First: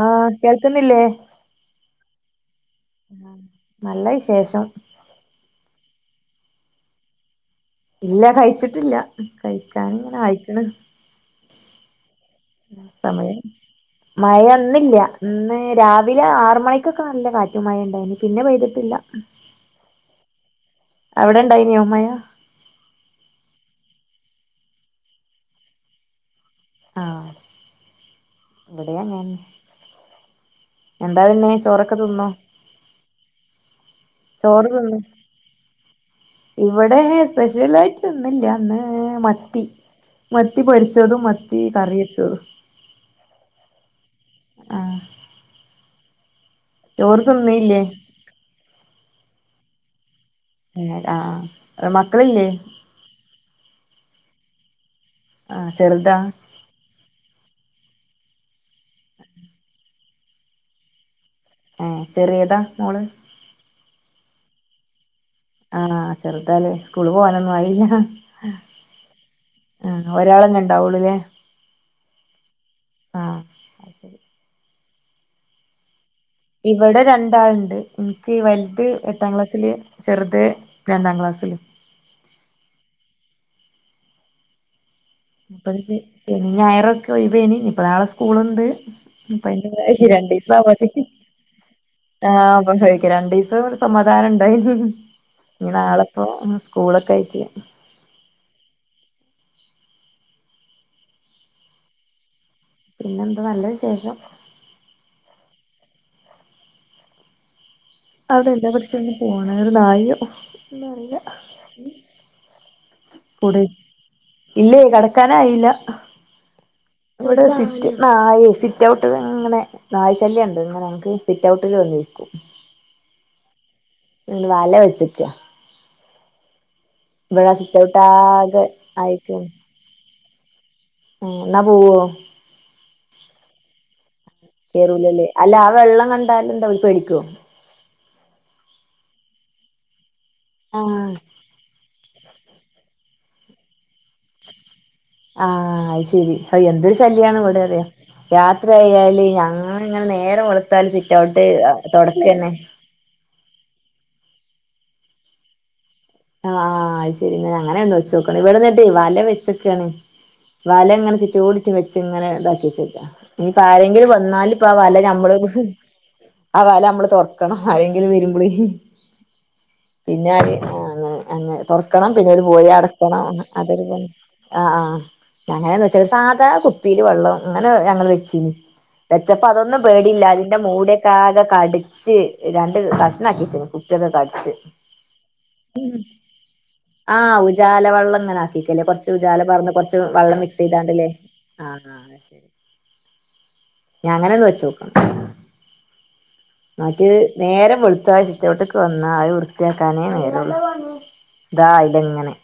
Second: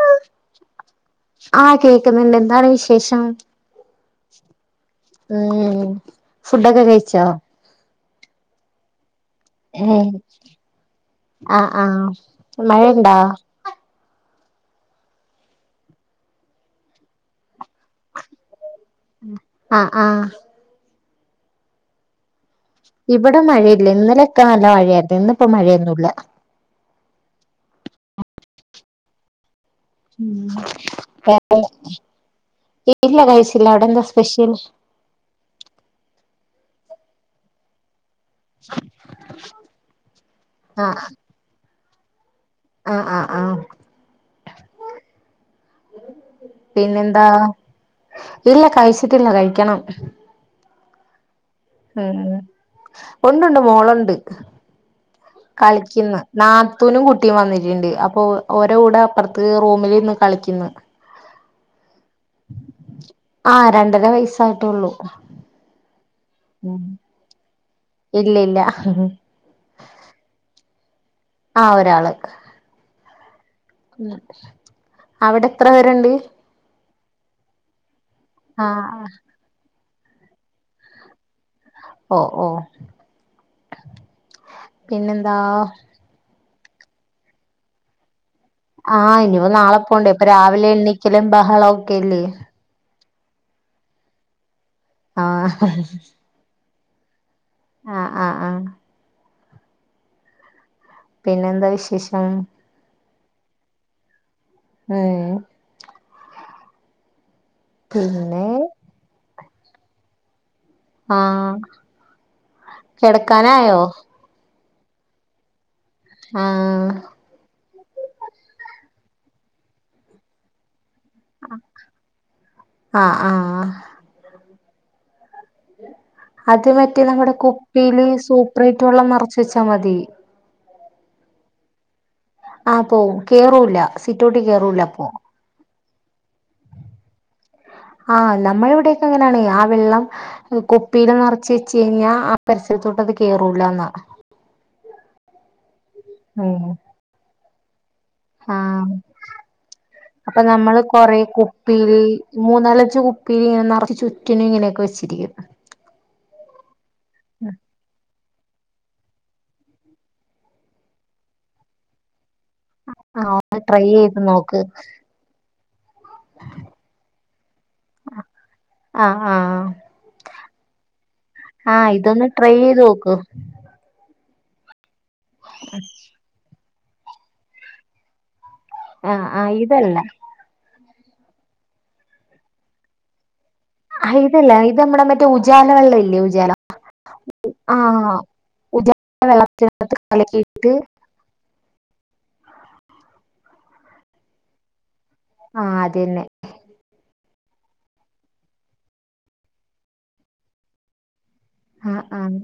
ആഹ് കേൾക്കുന്നില്ലേ [inaudible] ആ കേക്കുന്നുണ്ട് എന്താണ് വിശേഷം? ആഹ് നല്ല വിശേഷം. ഇമ്മ് ഫുഡൊക്കെകഴിച്ചോ? ഇല്ല കഴിച്ചിട്ടില്ല. ഏഹ് കഴിക്കാനിങ്ങനെ ആയിക്ണ് ആഹ് ആഹ് മഴയുണ്ടോ സമയം മഴന്നില്ല ഇന്ന് രാവിലെ ആർ മണിക്കൊക്കെ നല്ല കാറ്റും മഴിം ഇണ്ടായിനി പിന്നെ പെയ്തിട്ടില്ലാ ആഹ് ആഹ് അവിടെണ്ടായ്നോമയ? ഇബടെ മഴയില്ല ഇന്നലൊക്കെ നല്ല മഴയായിരുന്നു ഇന്നിപ്പോ മഴയൊന്നുല്ല ആഹ് ഇബടെയാങ്ങനെ മം ചോറൊക്കെ [unintelligible] ഇല്ലകഴിച്ചില്ല അവിടെന്താ സ് ചോറ്തിന്ന് ഇവിടെ സ്പെഷ്യൽ ആയിട്ട് ന്നില്ല ഇന്ന് മത്തി മത്തി ആഹ് പൊരിച്ചതും മത്തി കറി വെച്ചതും. ആഹ്, ആഹ്, ആ [inaudible] ചോറ് പിന്നെന്താ തിന്നില്ലേ ഇല്ല കഴിച്ചിട്ടില്ല കഴിക്കണം. ആഹ് ഹ് മക്കളില്ലേ ഉണ്ട്ണ്ട് മോളുണ്ട് ആഹ് ചെറുതാ കളിക്കുന്നു ന്നാ ത്തോനും കുട്ടീം വന്നിട്ടിണ്ട് അപ്പൊ ഓരെ കൂടെ അപ്പറത്ത് റൂമിൽ ഇര്ന്ന് കളിക്കുന്നു ഏഹ് ചെറിയതാ മോള് ആഹ് രണ്ടര വയസ്സായിട്ടൊള്ളു ആഹ് ചെറുതാല്ലെ സ്കൂള് പോവാനൊന്നും ആയില്ല ഇല്ല ഇല്ല ആഹ് ഒരാളന്നെ ഇണ്ടാവുള്ളുല്ലെ ആഹ് ഒരാള് ഉം അയ്ശരി അവിടെത്ര പേര്ണ്ട് ഇവടെ രണ്ടാള്ണ്ട് നിക്ക് വല്ത് ആഹ് എട്ടാംക്ലാസ്സില് ചെറുത് രണ്ടാം ക്ലാസ്സില് ഓ ഓ പിന്നെന്ത ഇപ്പത് ശനീം ഞായൊറൊക്കെ ഒയിവായിനി ഇനിപ്പ നാളെ സ്കൂളുണ്ട് ആഹ് ഇപ്പ ഇനിപ്പൊ നാളെ അയിന്റെ പോണ്ടെ ഇപ്പൊ രണ്ടീസം രാവിലെ എണ്ണീക്കലും ബഹളം ഒക്കെല്ലേ കഴിക്കല രണ്ടീസം ഒരു സമാധാനം ഇണ്ടായി ആഹ് ഇനി നാളിപ്പോ സ്കൂളൊക്കായിറ്റ് ആഹ് ആഹ് ആഹ് പിന്നെന്താ വിശേഷം പിന്നെന്ത് നല്ല വിശേഷം ഉം പിന്നെ അവിടെ എല്ലാ പട്ടിക്കും ഒന്ന് പോണെ ഒരു നായും ആഹ് കൂടെ കിടക്കാനായോ ഇല്ലേ കടക്കാനായില്ല ആഹ് ഇവിടെ സിറ്റ് നായെ സിറ്റ് ഔട്ട് ഇങ്ങനെ നായ ശല്യണ്ട് ഇങ്ങനെ മക്ക് സിറ്റൗട്ടിൽ വന്നിരിക്കും ആഹ് ആഹ് വല വെച്ചേക്ക അത് മറ്റേ നമ്മുടെ സിറ്റ് ഔട്ട് കുപ്പിയില് ആകെ സൂപ്പ്രേറ്റ് വെള്ളം നെറച്ച് വെച്ചാ മതി ഉം എന്ന പോവോ ആഹ് പോവും കേറൂല സിറ്റൗട്ടി കേറു കേറൂല്ലല്ലേ അല്ല ആ വെള്ളം കണ്ടാലെന്താ അവര് പേടിക്കോ ആഹ് നമ്മളിവിടൊക്കെ അങ്ങനാണെ ആ വെള്ളം ആഹ് കുപ്പിയില് നറച്ച് ച്ചഴിഞ്ഞ ആ പരിസരത്തോട്ട് അത് കേയറൂലാന്നാ ആഹ് അയ്ശെരി അ ഉം എന്തൊരു ശല്യാണ് ഇവിടറിയോ ആഹ് രാത്രിയായാല് ഞങ്ങളിങ്ങനെ അപ്പൊ നേരം നമ്മള് വെള്ത്താല് കൊറെ സിറ്റൗട്ട് തുടക്കന്നെ പിന്നെ ഇങ്ങനെ നെറച്ച് ചുറ്റിനും ഇങ്ങനെയൊക്കെ വെച്ചിരിക്കും ആഹ് ശരി ഇനി അങ്ങനൊന്ന് വച്ച്നോക്കാം ഇവിടെന്നിട്ടെ വല വെച്ചേക്കാണ് വലങ്ങനെ ചുറ്റോടിറ്റും വെച്ചിങ്ങനെ ഇതാക്കി ആഹ് ഒന്ന് ഇനിയിപ്പ ട്രൈ ആരെങ്കിലും ചെയ്ത് വന്നാല് നോക്ക് ഇപ്പാ വലഞമ്മള് ആ വല മ്മള് തൊറക്കണം ആരെങ്കിലും വരുമ്പളെ ആഹ് ആഹ് പിന്ന ഉം ആഹ് തൊറക്കണം ഇതൊന്ന് പിന്നെ ഓര് ട്രൈ പോയ ചെയ്ത് നോക്ക് അടക്കണം അതെല്ലേ ആഹ് ആഹ് ഞങ്ങനെയന്ന് വെച്ചാൽ സാധകു- പ്പീല് വെള്ളോം അങ്ങനെ ഞങ്ങള് വെച്ചീനി ആഹ് വെച്ചപ്പൊ ആഹ് അതൊന്നും ഇതല്ല പേടില്ല അതിന്റെ മൂടെ കാതെ കടിച്ച് രണ്ട് കഷ്ണാക്കി വെച്ചേക്കുന്ന് ആഹ് ഇതില്ലേ ഇത് മ്മടെ മറ്റേ ഉജാല വെള്ളവില്ലേ ഉജാല ആഹ് ഉജാല ആഹ് വെള്ളം ഇങ്ങനെ ആക്കിട്ടല്ലെ കൊറച്ച് ഉജാല പറഞ്ഞ് കൊറച്ച് വെള്ളം മിക്സ് കലക്കിയിട്ട് ചെയ്താണ്ടല്ലേ ആഹ് ആഹ് ശരി ഇനി അങ്ങനൊന്ന് വെച്ചോക്കാം ആഹ് അതന്നെ അത് നേരം വെളുത്താൽ ഇങ്ങോട്ടേക്കു വന്നാൽ അത് വൃത്തി ആക്കാനേ നേരംയൊള്ളൂ ഇതാ ആഹ് ഇതിങ്ങനെ ആഹ്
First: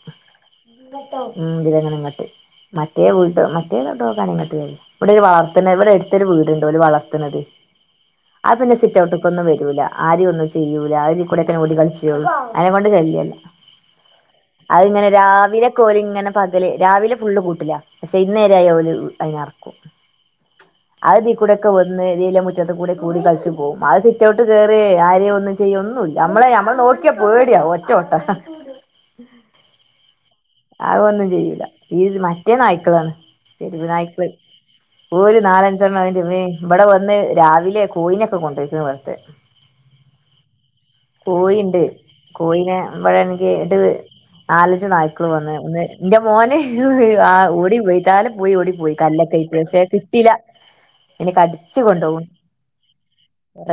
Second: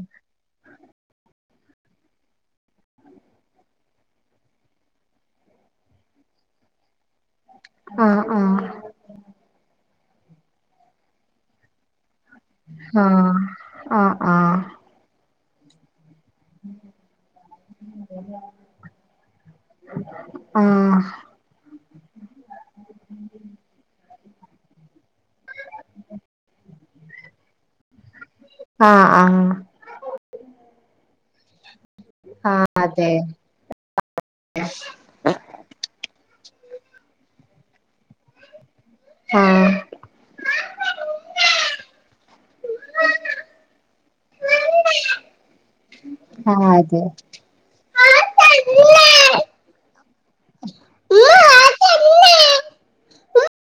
ഉം ദിതിങ്ങനെ ഇങ്ങട്ട്- മറ്റേ വീട്ട്ന്ന് [unintelligible] ഇങ്ങിട്ട് വ [unintelligible] രു ഇവിടെ ഒരു വളർത്തണ് ഇവിടെ എടുത്തൊരു വീടുണ്ട് ഓര് വളർത്തണത് ആഹ് ആ പിന്നെ- ആഹ് സിറ്റൗട്ട്ക്കൊന്നും വരൂല ആരേം ഒന്നും ചെയ്യൂല ആര് കുടെക്കെ ഓടി കളിച്ചൂള്ളൂ അയിനെ കൊണ്ട് ശല്യല്ല ആഹ് ആഹ് ആഹ് അതിങ്ങനെ രാവിലെ കോലിങ്ങനെ- പകല് രാവിലെ ഫുള്ള് കൂട്ടിലാ പക്ഷെ ഇന്നേരയാൽ ഒരു ടൈമേ ഇറക്കും ഉം അതീക്കൂടൊക്കെ വന്ന് ദേ ഇല്ല മുറ്റത്ത് കൂടെ കൂടി കളിച്ചും- അത് സിറ്റൗട്ടികേറി ആരേം ഒന്നും ചെയ്യും ഒന്നുംയില്ല നമ്മളെ നമ്മള് നോക്കിയാ പേടിയാ ഒറ്റ ഒട്ടം ആഹ് ആഹ് അതൊന്നും ചെയ്യൂല ഈ മറ്റേ ആഹ് നായ്ക്കളാണ് അതെ തെരുവ് നായ്ക്ക്ള് ഓര് നാലഞ്ചെണ്ണം അയിന്റെവേ ഇവിടെ വന്ന് രാവിലെ കോഴിനെ ഒക്കെ കൊണ്ടുപോയിട്ട് വന്ന് ആഹ് കോഴിയിണ്ട് കോഴിനെ ഇവടാണെങ്കിൽ എന്റെ നാലഞ്ചു നായി എന്നും പറഞ്ഞാ വന്നെ എന്റെ മോന് ആഹ് ആ ഓടി പോയിട്ടാലും- പോയി ഓടി പോയി കല്ലൊക്കെ ഇട്ടേച്ച് കിട്ടീലാ ഇനി കടിച്ചു കൊണ്ടോവും അതെ